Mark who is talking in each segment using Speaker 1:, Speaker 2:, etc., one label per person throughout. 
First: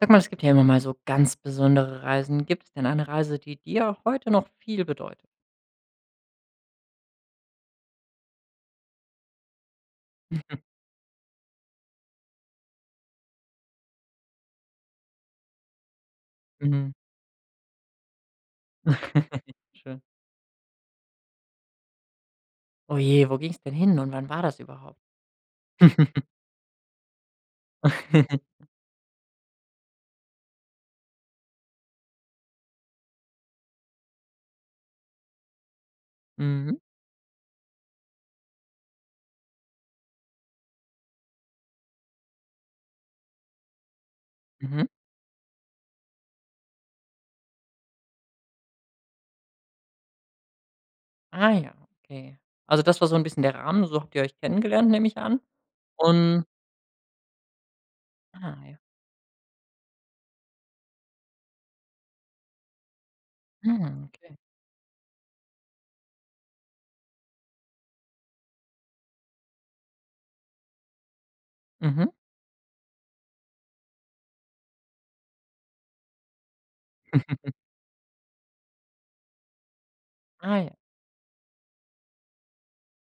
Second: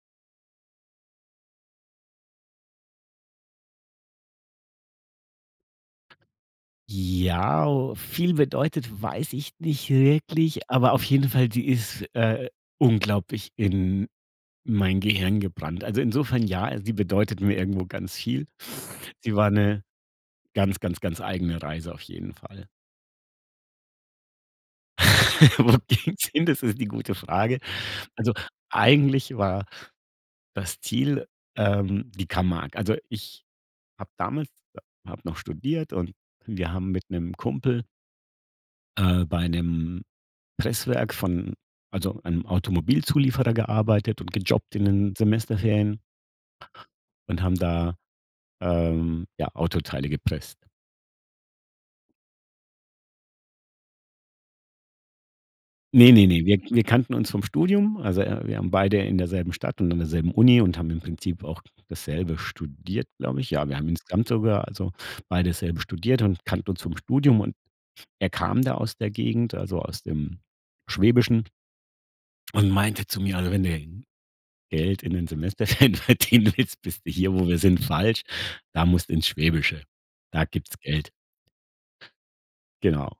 Speaker 1: Sag mal, es gibt hier immer mal so ganz besondere Reisen. Gibt's denn eine Reise, die dir auch heute noch viel bedeutet?
Speaker 2: Ja, o viel bedeutet, weiß ich nicht
Speaker 1: Mhm.
Speaker 2: wirklich, aber auf jeden Fall, sie ist äh, unglaublich in mein Gehirn gebrannt. Also insofern ja,
Speaker 1: Mhm.
Speaker 2: sie bedeutet mir irgendwo ganz viel. Sie war 'ne
Speaker 1: Schön.
Speaker 2: ganz, ganz, ganz eigene Reise auf jeden Fall.
Speaker 1: Oh je, wo ging's denn hin und wann war das überhaupt?
Speaker 2: Wo ging's hin, das ist die gute Frage. Also eigentlich war das Ziel, ähm, die Camargue. Also ich habe damals ha habe noch studiert und und wir
Speaker 1: Mhm.
Speaker 2: haben mit 'nem Kumpel äh, bei 'nem Presswerk von, also einem Automobilzulieferer gearbeitet und gejobbt in
Speaker 1: Mhm.
Speaker 2: den Semesterferien und haben da ähm, ja, Autoteile gepresst.
Speaker 1: Ah ja, okay. Also das war so 'n bisschen der Rahmen, so habt ihr euch kennengelernt, nehme ich an?
Speaker 2: Ne, ne, ne,
Speaker 1: Und
Speaker 2: wir wir kannten uns vom Studium. Also e
Speaker 1: Ah
Speaker 2: wir haben
Speaker 1: ja.
Speaker 2: beide in derselben Stadt und an derselben Uni und haben im Prinzip auch dasselbe studiert, glaube ich. Ja, wir haben
Speaker 1: Ah,
Speaker 2: insgesamt
Speaker 1: okay.
Speaker 2: sogar also beide dasselbe studiert und kannten uns vom Studium und er kam da aus der Gegend, also aus dem Schwäbischen
Speaker 1: Mhm.
Speaker 2: und meinte zu mir also: „Wenn du Geld in den Semesterferien verdienen willst, bist du jetzt bist du hier, wo wir sind falsch. Da musst du ins Schwäbische. Da
Speaker 1: Ah, ja.
Speaker 2: gibt's Geld“. Genau.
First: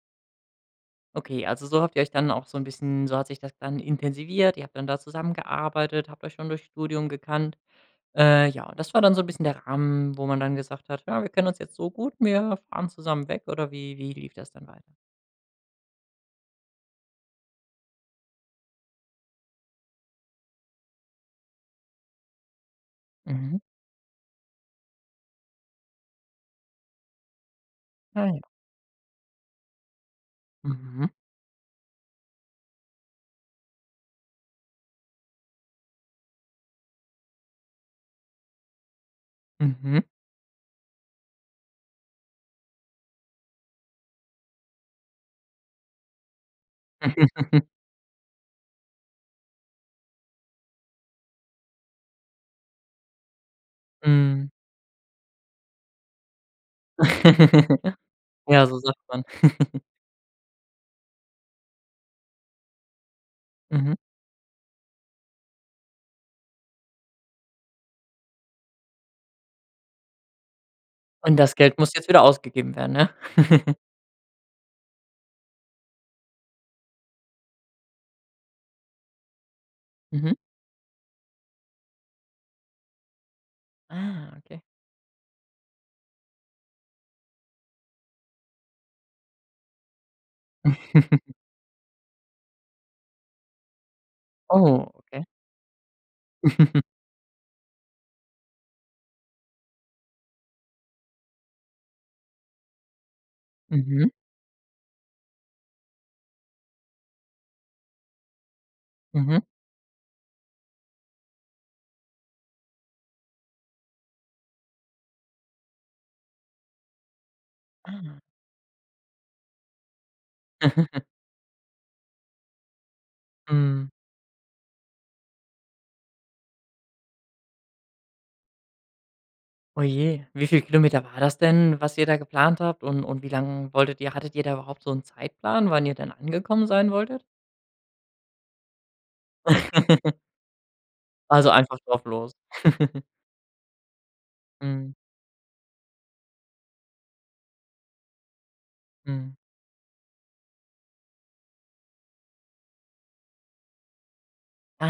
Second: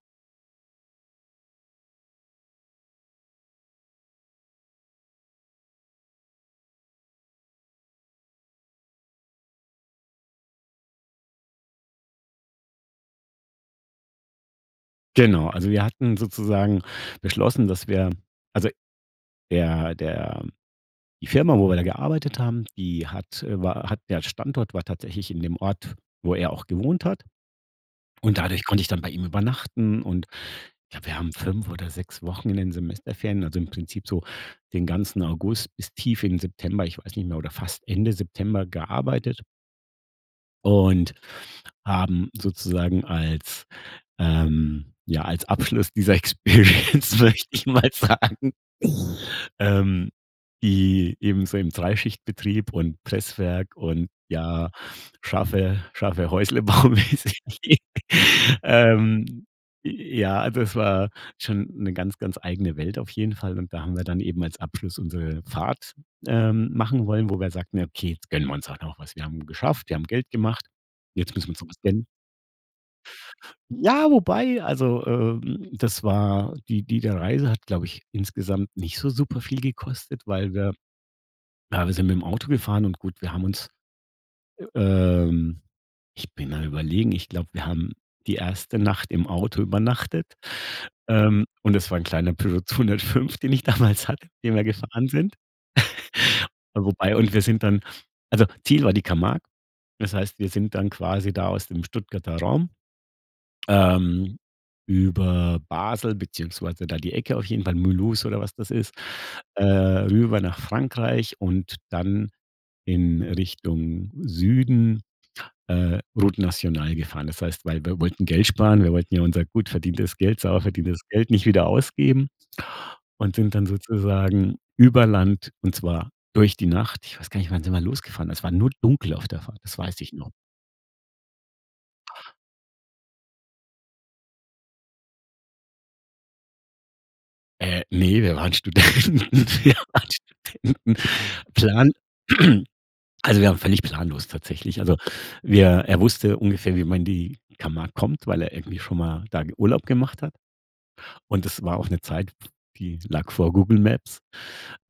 Speaker 1: Okay, also so habt ihr euch dann auch so 'n bisschen so hat sich das dann intensiviert. Ihr habt dann da zusammengearbeitet, habt euch schon durchs Studium gekannt. Äh, ja, und das war dann so 'n bisschen der Rahmen, wo man dann gesagt hat: „Ja, wir kennen uns jetzt so gut, wir fahren zusammen weg“ oder wie wie lief das dann weiter?
Speaker 2: Genau, also wir hatten sozusagen beschlossen, dass wir also der der die Firma, wo wir da gearbeitet haben, die hat,
Speaker 1: Mhm.
Speaker 2: äh, war hat der Standort war tatsächlich in dem Ort, wo er auch gewohnt hat.
Speaker 1: Ach ja.
Speaker 2: Und dadurch konnte ich dann bei ihm übernachten und ja,
Speaker 1: Mhm.
Speaker 2: wir haben 5 oder 6 Wochen in den Semesterferien, also im Prinzip so den ganzen August bis tief in den September, ich weiß nicht mehr, oder fast Ende September gearbeitet.
Speaker 1: Mhm.
Speaker 2: Und haben sozusagen als, ähm, ja, als Abschluss dieser Experience, möchte ich mal sagen, ähm die eben so im Dreischichtbetrieb und Presswerk und
Speaker 1: Mhm.
Speaker 2: ja, schaffe schaffe Häusle-Bau-mäßig.
Speaker 1: Ja, so sagt man.
Speaker 2: Ähm, ja, also es war schon 'ne ganz, ganz eigene Welt auf jeden Fall und da haben
Speaker 1: Mhm.
Speaker 2: wir dann eben als Abschluss unsere Fahrt, ähm, machen wollen, wo wir sagten: „Okay, jetzt gönnen wir uns halt noch was. Wir haben geschafft, wir haben Geld gemacht. Jetzt
Speaker 1: Und
Speaker 2: müssen wir
Speaker 1: das
Speaker 2: uns noch
Speaker 1: Geld
Speaker 2: was
Speaker 1: muss
Speaker 2: gönnen.“
Speaker 1: jetzt wieder ausgegeben werden, ne?
Speaker 2: Ja, wobei Also, ähm, das war die diese Reise hat glaube ich insgesamt nicht so super viel gekostet,
Speaker 1: Mhm.
Speaker 2: weil wir ja, wir sind mit dem Auto gefahren und, gut, wir haben uns,
Speaker 1: Ah. Okay.
Speaker 2: ähm ich bin mal überlegen, ich glaube, wir haben die 1. Nacht im Auto übernachtet. Ähm, und das war ein kleiner Peugeot 205, den ich damals hatte, den wir
Speaker 1: Oh,
Speaker 2: gefahren
Speaker 1: okay.
Speaker 2: sind. Wobei und wir sind dann also Ziel war die Camargue. Das heißt wir sind dann quasi da aus dem Stuttgarter Raum,
Speaker 1: Mhm.
Speaker 2: ähm, über Basel beziehungsweise da die Ecke auf jeden Fall, Moulous oder was das ist.
Speaker 1: Mhm.
Speaker 2: Äh, rüber nach Frankreich und dann in Richtung Süden, äh, Route National gefahren. Das heißt weil wir
Speaker 1: Ah.
Speaker 2: wollten Geld sparen, wir wollten ja unser gut verdientes Geld, sauber verdientes Geld nicht wieder ausgeben und sind dann
Speaker 1: Mhm.
Speaker 2: sozusagen über Land und zwar durch die Nacht. Ich weiß gar nicht, wann sind wir losgefahren? Es war nur dunkel auf der Fahrt, das
Speaker 1: Oh
Speaker 2: weiß ich
Speaker 1: je.
Speaker 2: noch.
Speaker 1: Wie viel Kilometer war das denn, was ihr da geplant habt? Und und wie lang wolltet ihr hattet ihr da überhaupt so 'n Zeitplan, wann ihr denn angekommen sein wolltet?
Speaker 2: Äh, ne, wir waren Studenten. Wir waren Studenten.
Speaker 1: Also einfach
Speaker 2: Plan
Speaker 1: drauf los.
Speaker 2: also, wir waren völlig planlos tatsächlich.
Speaker 1: Mhm.
Speaker 2: Also, wir er wusste ungefähr, wie man in die Camargue kommt, weil er irgendwie schon mal
Speaker 1: Mhm.
Speaker 2: da ge Urlaub gemacht hat. Und das war auch 'ne Zeit, die lag vor Google Maps.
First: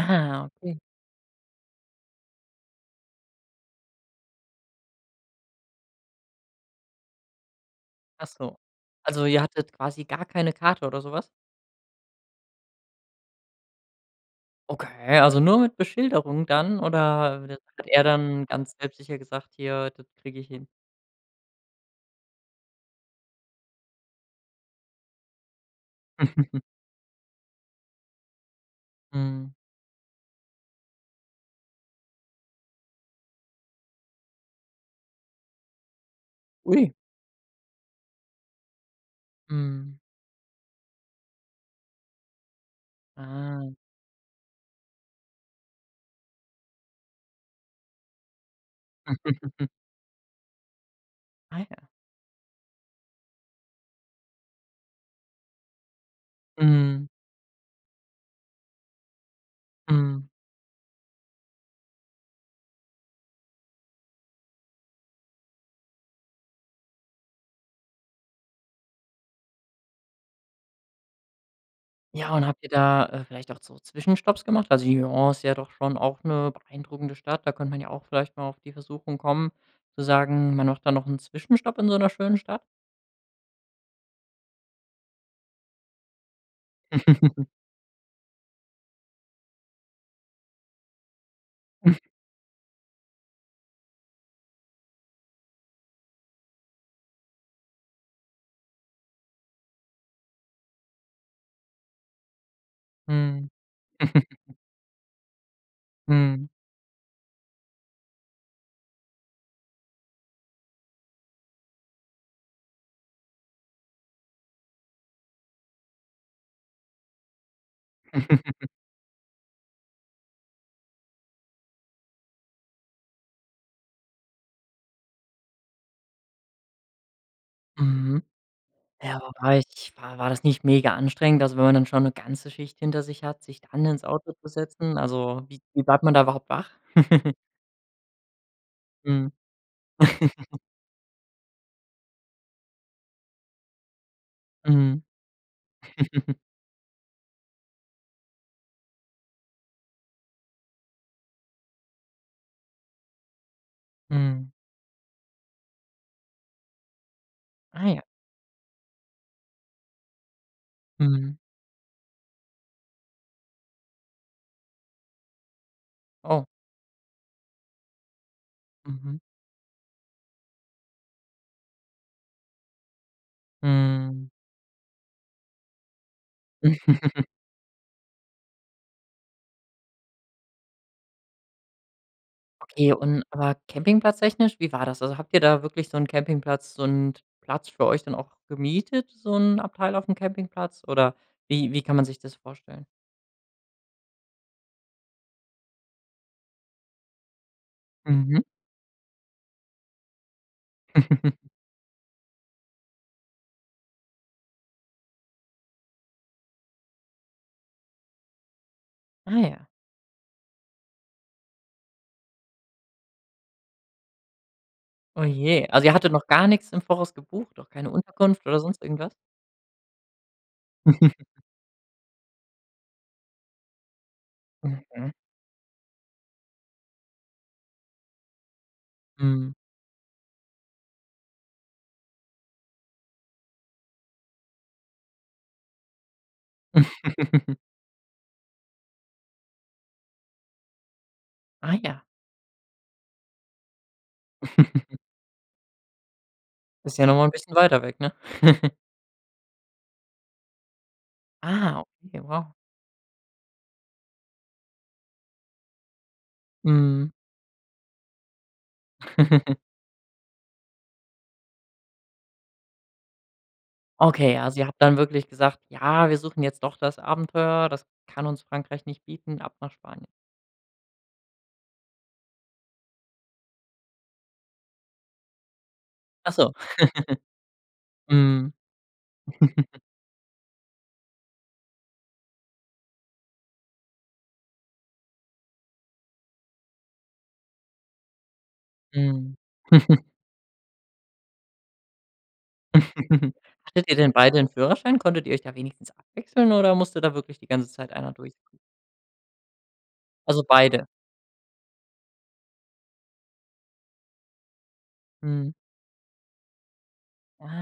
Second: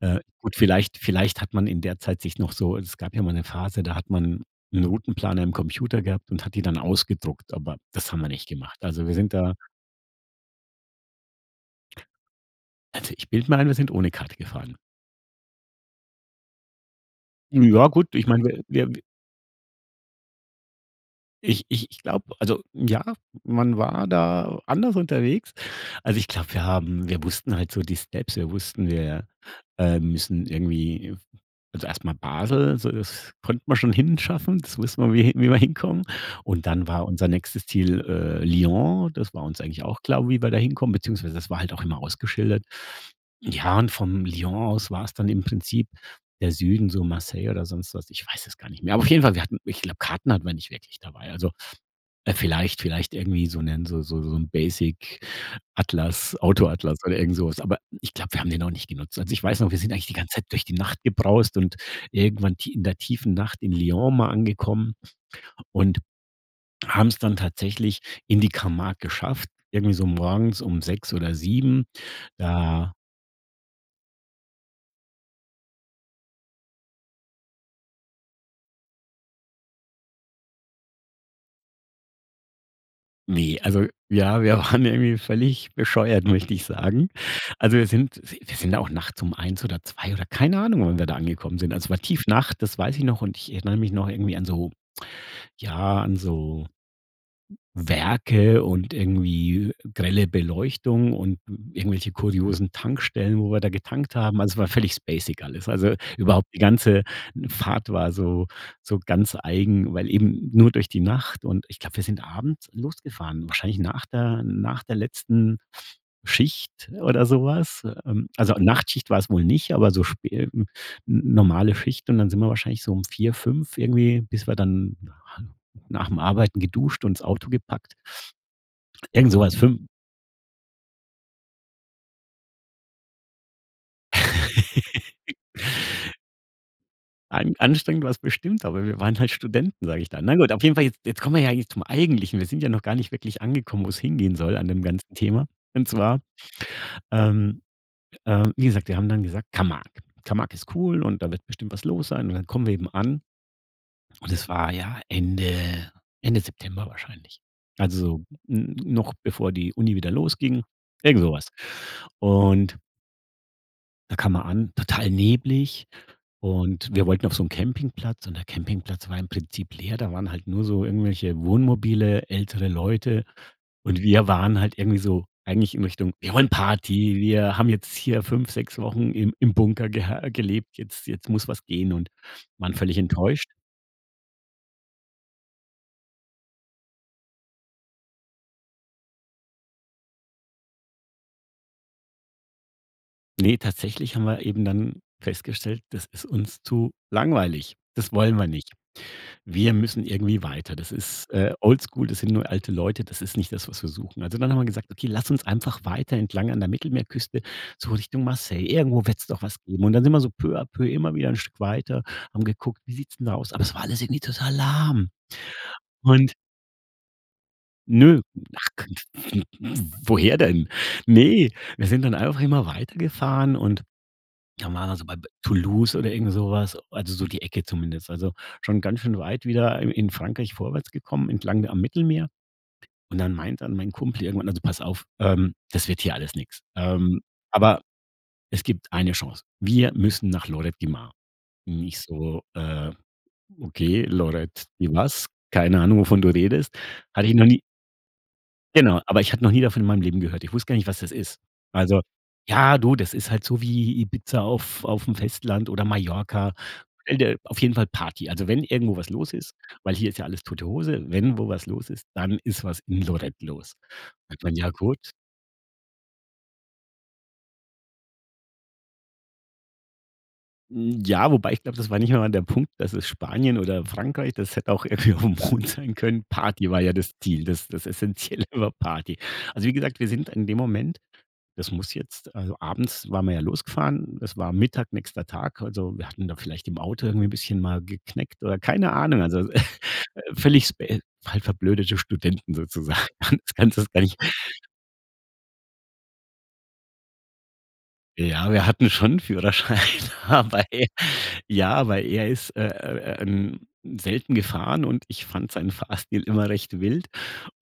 Speaker 2: Äh, gut,
Speaker 1: okay.
Speaker 2: vielleicht vielleicht hat man in der Zeit sich noch so es gab ja mal 'ne Phase, da hat man 'n Routenplaner am Computer gehabt und hat die dann ausgedruckt, aber das haben
Speaker 1: Ach
Speaker 2: wir nicht
Speaker 1: so.
Speaker 2: gemacht. Also, wir
Speaker 1: Also,
Speaker 2: sind
Speaker 1: ihr
Speaker 2: da
Speaker 1: hattet quasi gar keine Karte oder so was?
Speaker 2: Also, ich bilde mir ein, wir sind ohne Karte gefahren.
Speaker 1: Okay, also nur mit Beschilderung dann? Oder
Speaker 2: Hm,
Speaker 1: hat
Speaker 2: ja
Speaker 1: er
Speaker 2: gut, ich
Speaker 1: dann
Speaker 2: meine,
Speaker 1: ganz
Speaker 2: wir wir
Speaker 1: selbstsicher gesagt: „Hier, das krieg ich hin“?
Speaker 2: Ich ich ich glaube, also, ja, man war da anders unterwegs. Also ich glaube, wir haben wir wussten halt so die Steps. Wir wussten, wir,
Speaker 1: Mhm.
Speaker 2: ähm, müssen irgendwie also erstmal Basel, so, das konnte man schon hinschaffen. Das wussten wir, wie wie wir hinkommen. Und dann
Speaker 1: Ui.
Speaker 2: war unser nächstes Ziel, äh, Lyon. Das war uns eigentlich
Speaker 1: Mhm.
Speaker 2: auch klar, wie wir dahin kommen, beziehungsweise das war halt auch immer ausgeschildert.
Speaker 1: Ah.
Speaker 2: Ja, und von Lyon aus war es dann im Prinzip der Süden, so Marseille oder sonst was. Ich weiß es gar nicht mehr. Aber auf jeden Fall, wir hatten ich glaub Karten hatten wir nicht wirklich dabei. Also,
Speaker 1: Ah ja.
Speaker 2: äh, vielleicht vielleicht irgendwie so 'nen so so so 'n basic Atlas, Auto-Atlas
Speaker 1: Mhm.
Speaker 2: oder irgend sowas. Aber ich glaub, wir haben den auch nicht genutzt. Also ich weiß noch, wir sind eigentlich die
Speaker 1: Mhm.
Speaker 2: ganze Zeit durch die Nacht gebraust und irgendwann tie in der tiefen Nacht in Lyon mal angekommen und haben's dann tatsächlich in die Camargue geschafft, irgendwie so morgens 6 oder 7.
Speaker 1: Ja, und habt ihr
Speaker 2: Da
Speaker 1: da, äh, vielleicht auch so Zwischenstopps gemacht? Also, Lyon ist ja doch schon auch 'ne beeindruckende Stadt. Da könnte man ja auch vielleicht mal auf die Versuchung kommen zu sagen, man macht da noch 'n Zwischenstopp in so 'ner schönen Stadt?
Speaker 2: Ne, also ja, wir waren ja irgendwie völlig bescheuert, möchte ich sagen. Also, wir sind wir wir sind da auch nachts um 1 oder 2 oder, keine Ahnung, wann wir da angekommen sind. Also, war Tiefnacht, das weiß ich noch und ich erinnere mich noch irgendwie an so ja, an so Werke und irgendwie grelle Beleuchtung und irgendwelche kuriosen Tankstellen,
Speaker 1: Mhm.
Speaker 2: wo wir da getankt haben. Also, es war völlig spacig alles. Also, überhaupt
Speaker 1: Mhm.
Speaker 2: die ganze Fahrt war so so ganz eigen, weil eben nur durch die Nacht, und ich glaube, wir sind abends losgefahren. Wahrscheinlich nach der nach der letzten Schicht oder sowas. Äh, ähm, also, Nachtschicht war es wohl nicht, aber so spä hm, n normale Schicht, und dann sind wir wahrscheinlich so um 4, 5 irgendwie, bis wir dann na nach 'm Arbeiten geduscht und 's Auto gepackt
Speaker 1: Mhm. Ja,
Speaker 2: Irgend so was,
Speaker 1: wobei
Speaker 2: fün
Speaker 1: ich War war das nicht mega anstrengend? Also, wenn man dann schon 'ne ganze Schicht hinter sich hat, sich dann ins Auto zu setzen? Also, wie wie bleibt man da überhaupt wach?
Speaker 2: An anstrengend war's bestimmt, aber „wir waren halt
Speaker 1: Mhm.
Speaker 2: Studenten“, sage ich da Na gut, auf jeden Fall je jetzt kommen wir ja jetzt zum Eigentlichen. Wir sind ja noch gar nicht wirklich angekommen, wo's hingehen soll an dem
Speaker 1: Mhm.
Speaker 2: ganzen Thema. Und zwar, ähm, äh, wie gesagt, wir haben dann gesagt: „Camargue. Camargue ist cool, und da wird bestimmt was los sein“, und dann kommen wir eben an, und es
Speaker 1: Mhm.
Speaker 2: war ja Ende Ende September wahrscheinlich.
Speaker 1: Ah, ja.
Speaker 2: Also, n noch bevor die Uni wieder losging, irgend so
Speaker 1: Mhm.
Speaker 2: was. Und Da kam man an, total neblig,
Speaker 1: Oh.
Speaker 2: und wir wollten auf so 'n Campingplatz, und der Campingplatz war
Speaker 1: Mhm.
Speaker 2: im Prinzip leer. Da waren halt nur so irgendwelche Wohnmobile, ältere Leute und wir
Speaker 1: Mhm.
Speaker 2: waren halt irgendwie so eigentlich in Richtung: „Wir wollen Party, wir haben jetzt hier 5, 6 Wochen im im Bunker gehe gelebt, jetzt jetzt muss was gehen“, und waren
Speaker 1: Okay,
Speaker 2: völlig
Speaker 1: und
Speaker 2: enttäuscht.
Speaker 1: aber Campingplatz technisch, wie war das? Also, habt ihr da wirklich so 'n Campingplatz, so 'n Platz für euch dann auch gemietet, so 'n Abteil aufm Campingplatz? Oder wie wie kann man sich das vorstellen?
Speaker 2: Ne, tatsächlich haben wir eben dann festgestellt, das ist uns zu langweilig. Das wollen
Speaker 1: Mhm.
Speaker 2: wir nicht. Wir müssen irgendwie weiter. Das ist, äh, oldschool, das sind nur alte Leute, das ist nicht das, was wir suchen. Also dann haben wir gesagt: „Okay, lass uns einfach weiter entlang an der Mittelmeerküste, so Richtung Marseille, irgendwo wird's
Speaker 1: Ah
Speaker 2: doch
Speaker 1: ja.
Speaker 2: was geben“ und dann sind wir so peu à peu immer wieder 'n Stück weiter, haben geguckt, wie sieht's denn da aus? Aber es war alles irgendwie total lahm
Speaker 1: Oh je. Also ihr hattet noch
Speaker 2: und
Speaker 1: gar nix im Voraus gebucht, auch keine
Speaker 2: Ne,
Speaker 1: Unterkunft oder
Speaker 2: ach
Speaker 1: sonst irgendwas?
Speaker 2: [unintelligible] woher denn? Ne, wir sind dann einfach immer weiter gefahren und da waren wir so
Speaker 1: Mhm.
Speaker 2: bei be Toulouse oder irgend sowas, also so die Ecke zumindest. Also, schon ganz schön weit
Speaker 1: Mhm.
Speaker 2: wieder i in Frankreich vorwärts gekommen, entlang da am Mittelmeer und dann meint dann mein Kumpel irgendwann: „Also pass auf, ähm, das wird hier alles nix. Ähm, aber es gibt 1. Chance. Wir müssen nach Lloret de Mar.“
Speaker 1: Ah
Speaker 2: Und ich
Speaker 1: ja.
Speaker 2: so: „Äh, okay Lloret de was? Keine Ahnung, wovon du redest.
Speaker 1: Ist ja noch mal
Speaker 2: Hatte
Speaker 1: 'n
Speaker 2: ich noch
Speaker 1: bisschen
Speaker 2: nie“
Speaker 1: weiter weg, ne?
Speaker 2: Genau, aber ich hatte noch nie davon in meinem Leben gehört. Ich wusste gar nicht, was das ist.
Speaker 1: Ah,
Speaker 2: Also,
Speaker 1: okay, wow.
Speaker 2: ja du, das ist halt so wie Ibiza auf auf 'm Festland oder Mallorca.
Speaker 1: Mhm.
Speaker 2: Stell dir auf jeden Fall Party. Also wenn irgendwo was los ist weil hier ist ja alles tote Hose. Wenn wo was los ist, dann ist was in Lloret los. Habe
Speaker 1: Okay,
Speaker 2: ich gemeint:
Speaker 1: also ihr
Speaker 2: „Ja,
Speaker 1: habt dann
Speaker 2: gut.“
Speaker 1: wirklich gesagt: „Ja, wir suchen jetzt doch das Abenteuer. Das kann uns Frankreich nicht bieten, ab nach Spanien.“
Speaker 2: Hm, ja, wobei ich glaube, das war nicht einmal der Punkt, dass es Spanien oder Frankreich, das hätte auch irgendwie auf dem Mond sein können.
Speaker 1: Ach so.
Speaker 2: Party war ja das Ziel, das das Essenzielle
Speaker 1: Mhm.
Speaker 2: war Party. Also, wie gesagt, wir sind in dem Moment das muss jetzt also abends waren wir ja losgefahren. Es war Mittag, nächster Tag. Also, wir hatten da vielleicht im Auto irgendwie 'n bisschen mal geknickt oder keine Ahnung.
Speaker 1: Mhm.
Speaker 2: Also, äh, völlig spä halt verblödete Studenten sozusagen. Du kannst das
Speaker 1: Hattet ihr
Speaker 2: gar
Speaker 1: denn
Speaker 2: nicht
Speaker 1: beide 'n Führerschein? Konntet ihr euch da wenigstens abwechseln oder musste da wirklich die ganze Zeit 1
Speaker 2: Ja,
Speaker 1: durchziehen?
Speaker 2: wir hatten schon 'n Führerschein,
Speaker 1: Also
Speaker 2: aber
Speaker 1: beide.
Speaker 2: er ja, aber er ist, äh, ähm, selten gefahren und ich fande
Speaker 1: Mhm.
Speaker 2: seinen Fahrstil immer recht wild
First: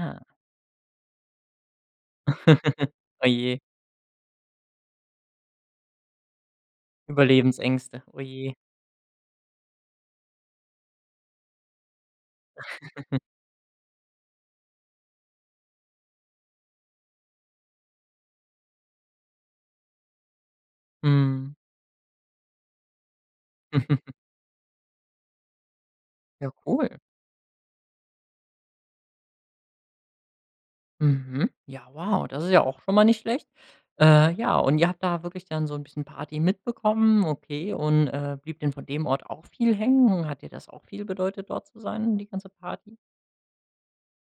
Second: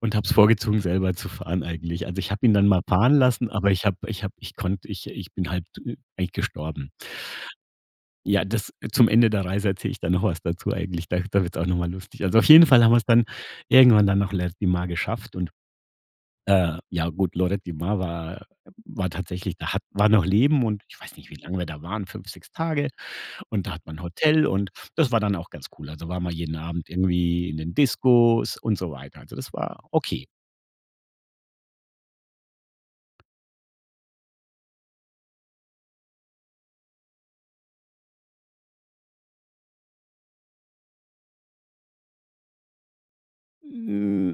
Speaker 2: und habe es vorgezogen selber zu fahren eigentlich. Also ich habe ihn dann mal fahren
Speaker 1: Oh
Speaker 2: lassen,
Speaker 1: je.
Speaker 2: aber ich habe ich habe ich konnte ich ich bin halb tü eigentlich gestorben.
Speaker 1: Überlebensängste, oh
Speaker 2: Ja,
Speaker 1: je.
Speaker 2: das zum Ende der Reise erzähle ich dann noch was dazu eigentlich. Da da wird's auch noch mal lustig. Also, auf jeden Fall haben wir's dann irgendwann dann noch Lloret de Mar geschafft und, äh, ja gut, Lloret de Mar war war tatsächlich da hat war noch Leben und ich weiß nicht, wie
Speaker 1: Mhm.
Speaker 2: lange wir da waren, 5, 6 Tage und da hat man 'n Hotel und das war dann auch ganz cool. Also waren wir
Speaker 1: Ja
Speaker 2: jeden Abend
Speaker 1: cool.
Speaker 2: irgendwie in den Discos und so weiter. Also das war okay.
Speaker 1: Mhm. Ja, wow. Das ist ja auch schon mal nicht schlecht. Äh, ja, und ihr habt da wirklich dann so 'n bisschen Party mitbekommen, okay. Und, äh, blieb denn von dem Ort auch viel hängen? Hat dir das auch viel bedeutet, dort zu sein, die ganze Party?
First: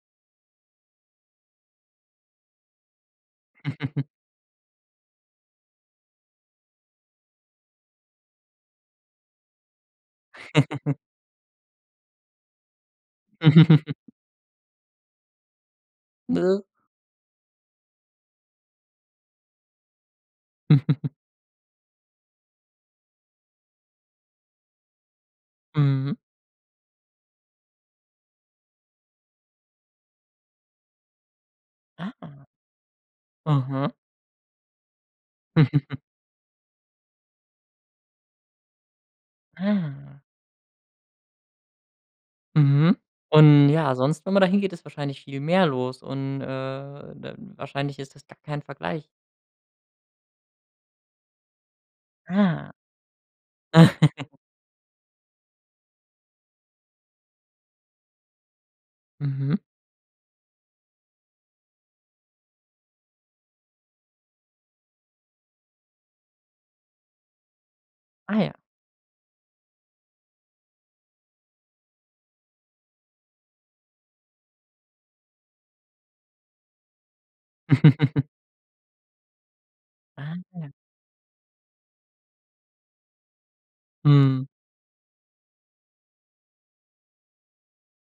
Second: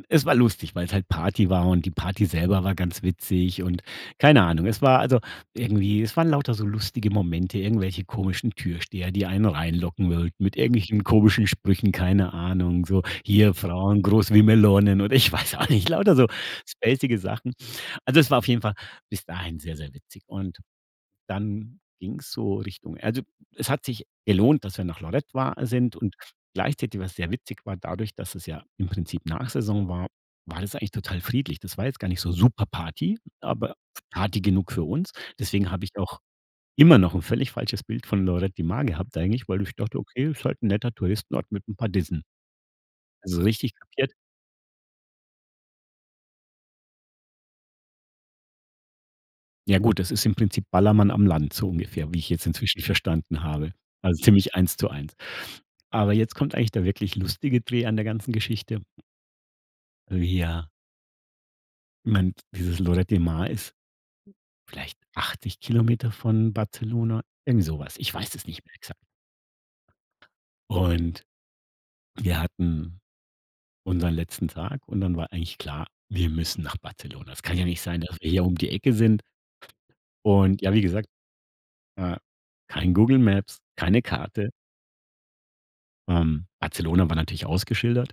Speaker 2: Es war lustig, weil's halt Party war und die Party selber war ganz witzig und keine Ahnung. Es war also irgendwie es waren lauter so lustige Momente, irgendwelche komischen Türsteher, die einen reinlocken wollten, mit irgendwelchen komischen Sprüchen, keine Ahnung. So, hier Frauen groß wie Melonen oder ich weiß auch nicht lauter so spacige Sachen. Also es war auf jeden Fall bis dahin sehr sehr witzig und dann ging's so Richtung also es hat sich gelohnt, dass wir nach Lloret war sind
Speaker 1: Mhm.
Speaker 2: und gleichzeitig, was sehr witzig war, dadurch, dass es ja im Prinzip Nachsaison war, war es eigentlich total friedlich. Das war jetzt gar nicht so
Speaker 1: Ah.
Speaker 2: super Party, aber
Speaker 1: Mhm.
Speaker 2: Party genug für uns. Deswegen habe ich auch immer noch 'n völlig falsches Bild von Lloret de Mar gehabt eigentlich, weil ich dachte,
Speaker 1: Ah.
Speaker 2: okay, ist halt 'n netter Touristenort mit 'n paar Dissen.
Speaker 1: Mhm.
Speaker 2: Also
Speaker 1: Und
Speaker 2: richtig
Speaker 1: ja,
Speaker 2: kapiert
Speaker 1: sonst, wenn man dahin geht, ist wahrscheinlich viel mehr los und, äh, d wahrscheinlich ist das gar kein Vergleich.
Speaker 2: Ja gut, das ist im Prinzip Ballermann am Land so ungefähr, wie ich jetzt
Speaker 1: Ah.
Speaker 2: inzwischen verstanden habe. Also ziemlich 1 zu 1. Aber jetzt kommt eigentlich der wirklich lustige Dreh an der ganzen Geschichte.
Speaker 1: Mhm.
Speaker 2: Wir man dieses Lloret de Mar ist vielleicht 80 km von Barcelona, irgendwie so was. Ich weiß
Speaker 1: Ah
Speaker 2: das
Speaker 1: ja.
Speaker 2: nicht mehr exakt. Und wir hatten unseren letzten Tag und dann war eigentlich klar: wir müssen nach Barcelona. Es kann ja nicht sein, dass wir hier um die Ecke sind
Speaker 1: Ah
Speaker 2: und
Speaker 1: ja.
Speaker 2: ja, wie gesagt, äh, kein Google Maps, keine
Speaker 1: Mhm.
Speaker 2: Karte ähm, Barcelona war natürlich ausgeschildert.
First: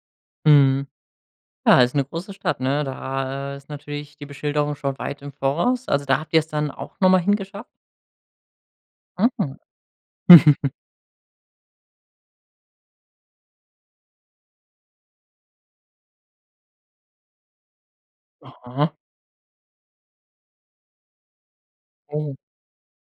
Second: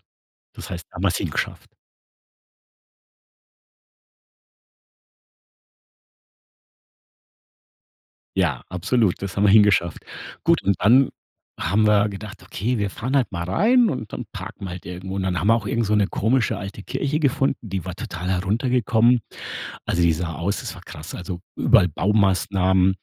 Speaker 2: Das heißt,
Speaker 1: Mhm.
Speaker 2: da haben wir's hingeschafft.
Speaker 1: Ja, ist 'ne große Stadt, ne. Da, äh, ist natürlich die Beschilderung schon weit im Voraus. Also, da habt ihr's dann auch noch mal hingeschafft?
Speaker 2: Ja, absolut, das haben wir
Speaker 1: Mhm.
Speaker 2: hingeschafft. Gut und dann haben wir gedacht: „Okay, wir fahren halt mal rein und dann wir parken halt irgendwo.“ Und dann haben wir auch irgend so 'ne komische alte Kirche gefunden, die war total
Speaker 1: Aha.
Speaker 2: heruntergekommen. Also die sah aus das war krass. Also überall
Speaker 1: Oh.
Speaker 2: Baumaßnahmen,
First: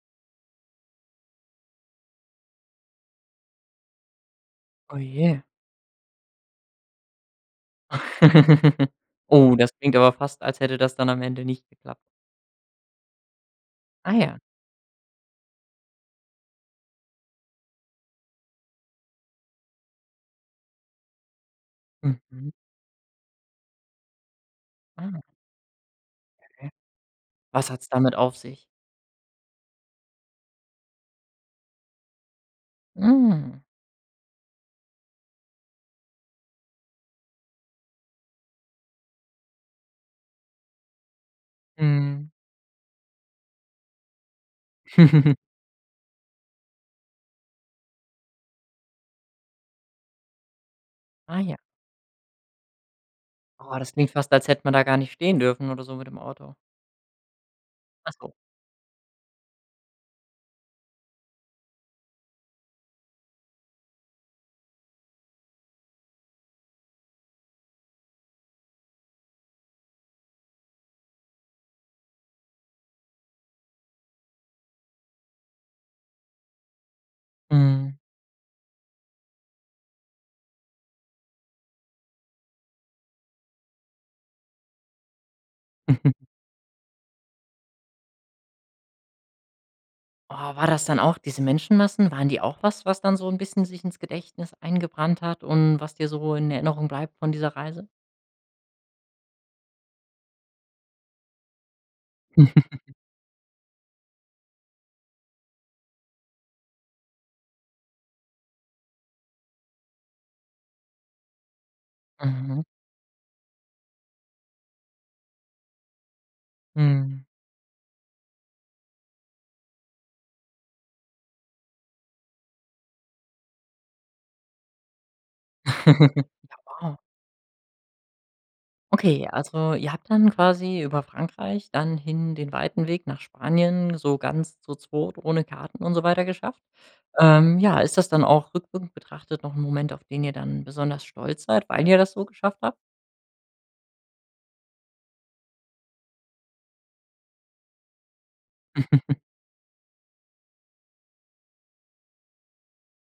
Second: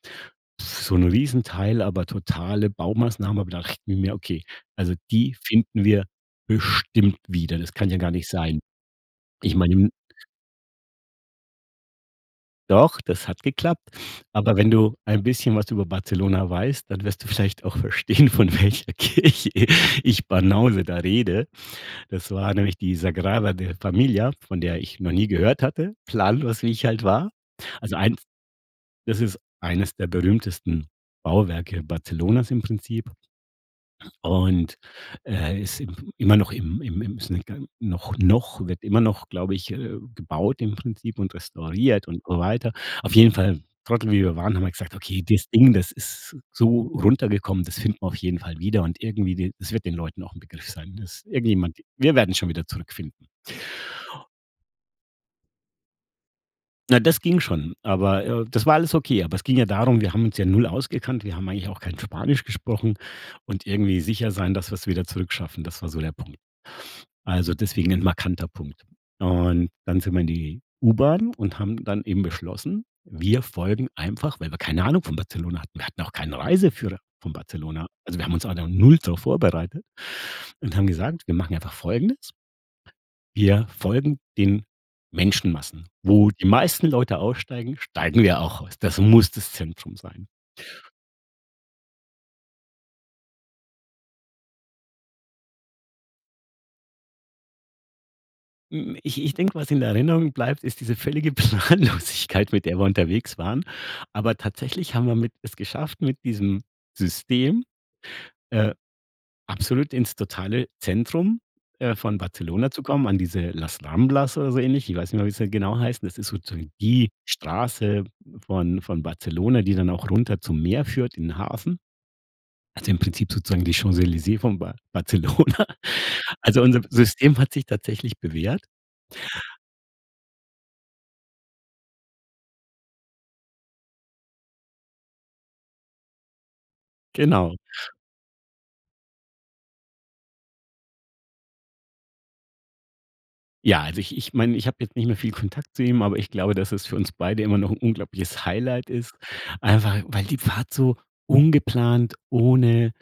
Speaker 2: so 'n Riesenteil, aber totale Baumaßnahmen, aber da dachten wir: „Okay, also die
Speaker 1: Ohje.
Speaker 2: finden wir bestimmt wieder.“ Das kann ja gar nicht sein.
Speaker 1: Oh,
Speaker 2: Ich
Speaker 1: das
Speaker 2: meine m
Speaker 1: klingt aber fast, als hätte das dann am Ende nicht geklappt.
Speaker 2: Doch, das hat geklappt,
Speaker 1: Ah ja.
Speaker 2: aber wenn du ein bisschen was über Barcelona weißt, dann wirst du vielleicht auch verstehen, von welcher Kirche, ich Banause da rede. Das
Speaker 1: Mhm.
Speaker 2: war nämlich die Sagrada de Família, von der ich noch
Speaker 1: Ah.
Speaker 2: nie gehört hatte, planlos
Speaker 1: Okay.
Speaker 2: wie ich halt war.
Speaker 1: Was hat's
Speaker 2: Also
Speaker 1: damit
Speaker 2: eins
Speaker 1: auf sich?
Speaker 2: das ist eines der berühmtesten Bauwerke Barcelonas im Prinzip.
Speaker 1: Mhm.
Speaker 2: Und, äh, ist im immer noch im im ims noch noch wird immer noch, glaube ich, äh, gebaut im Prinzip und restauriert und
Speaker 1: Mhm.
Speaker 2: so weiter. Auf jeden Fall, Trottel wie wir waren, haben wir gesagt: „Okay, das Ding, das ist so runtergekommen, das finden wir auf jeden Fall wieder und irgendwie die das wird den Leuten auch 'n Begriff sein.“ Das
Speaker 1: Ah ja.
Speaker 2: irgendjemand wir werden schon wieder zurückfinden.
Speaker 1: Oh, das klingt fast, als hätte man da gar nicht stehen dürfen oder so mit dem Auto.
Speaker 2: Na, das ging schon,
Speaker 1: Ach
Speaker 2: aber
Speaker 1: so.
Speaker 2: äh, das war alles okay, aber es ging ja darum, wir haben uns ja 0 ausgekannt. Wir haben eigentlich auch kein Spanisch gesprochen und irgendwie sicher sein, dass wir es wieder zurückschaffen, das war so der Punkt. Also, deswegen 'n markanter Punkt. Und dann sind wir in die U-Bahn und haben dann eben beschlossen: Wir folgen einfach- weil wir keine Ahnung von Barcelona hatten- wir hatten auch keinen Reiseführer von Barcelona.
Speaker 1: Mhm.
Speaker 2: Also, wir haben uns auch da 0 drauf vorbereitet und haben gesagt: „Wir machen einfach Folgendes:“ Wir folgen den Menschenmassen. Wo die meisten Leute aussteigen, steigen wir auch aus. Das muss das Zentrum sein.
Speaker 1: Oh, war das dann auch diese Menschenmassen, waren die auch was, was dann so 'n bisschen sich ins Gedächtnis eingebrannt hat und was dir so in Erinnerung bleibt von dieser Reise?
Speaker 2: Hm, ich ich denke, was in Erinnerung bleibt, ist diese völlige Planlosigkeit, mit der wir unterwegs waren, aber tatsächlich haben wir mit es geschafft, mit diesem System, äh, absolut ins totale Zentrum, äh, von
Speaker 1: Mhm.
Speaker 2: Barcelona zu kommen, an diese „Las Ramblas“ oder so ähnlich. Ich weiß nicht mehr, wie sie da genau heißen. Das ist so zu sagen die
Speaker 1: Mhm.
Speaker 2: Straße von von Barcelona, die dann auch runter zum Meer führt in den Hafen. Also, im Prinzip sozusagen die Champs-Élysées von Bar Barcelona. Also,
Speaker 1: Ja,
Speaker 2: unser
Speaker 1: wow.
Speaker 2: System hat sich tatsächlich bewährt.
Speaker 1: Okay, also ihr habt dann quasi über Frankreich dann hin den weiten Weg nach Spanien so ganz so zu zweit ohne Karten und so weiter geschafft.
Speaker 2: Genau.
Speaker 1: Ähm, ja, ist das dann auch rückwirkend betrachtet noch 'n Moment, auf den ihr dann besonders stolz seid, weil ihr das so geschafft habt?
Speaker 2: Ja, also, ich ich meine, ich habe jetzt nicht mehr viel Kontakt zu ihm, aber ich glaube, dass es für uns beide immer noch 'n unglaubliches Highlight ist, einfach weil die Fahrt so ungeplant ohne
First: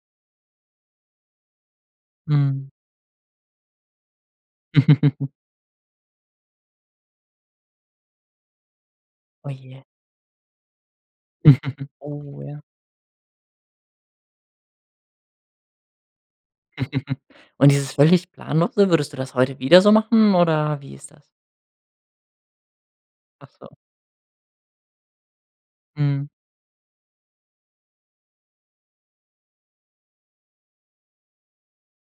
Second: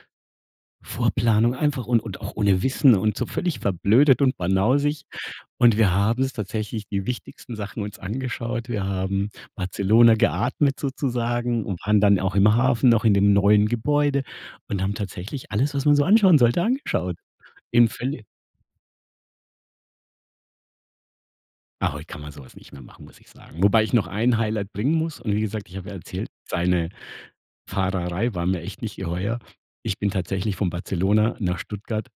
Speaker 2: Vorplanung, einfach un und auch ohne
Speaker 1: Mhm.
Speaker 2: Wissen und so völlig verblödet und banausig. Und wir haben uns tatsächlich die wichtigsten Sachen uns angeschaut. Wir haben
Speaker 1: Oh je.
Speaker 2: Barcelona geatmet sozusagen und waren dann auch
Speaker 1: Oh,
Speaker 2: im
Speaker 1: ja.
Speaker 2: Hafen noch in dem neuen Gebäude und haben tatsächlich alles, was man so anschauen sollte angeschaut.
Speaker 1: Und
Speaker 2: In
Speaker 1: dieses
Speaker 2: völli
Speaker 1: völlig planlose, würdest du das heute wieder so machen oder wie ist das?
Speaker 2: Ah, heute kann man so was nicht mehr machen, muss ich
Speaker 1: Ach
Speaker 2: sagen.
Speaker 1: so.
Speaker 2: Wobei ich noch ein Highlight bringen muss und wie gesagt, ich habe ja erzählt,
Speaker 1: Mhm.
Speaker 2: seine Fahrerei war mir echt nicht geheuer. Ich bin tatsächlich von Barcelona nach Stuttgart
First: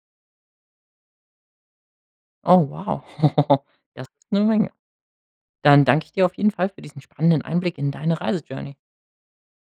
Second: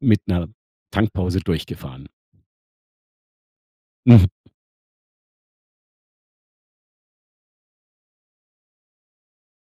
Speaker 2: mit 'ner Tankpause durchgefahren.
Speaker 1: Oh wow. Das ist 'ne
Speaker 2: Mhm.
Speaker 1: Menge. Dann danke ich dir auf jeden Fall für diesen spannenden Einblick in deine Reise Journey.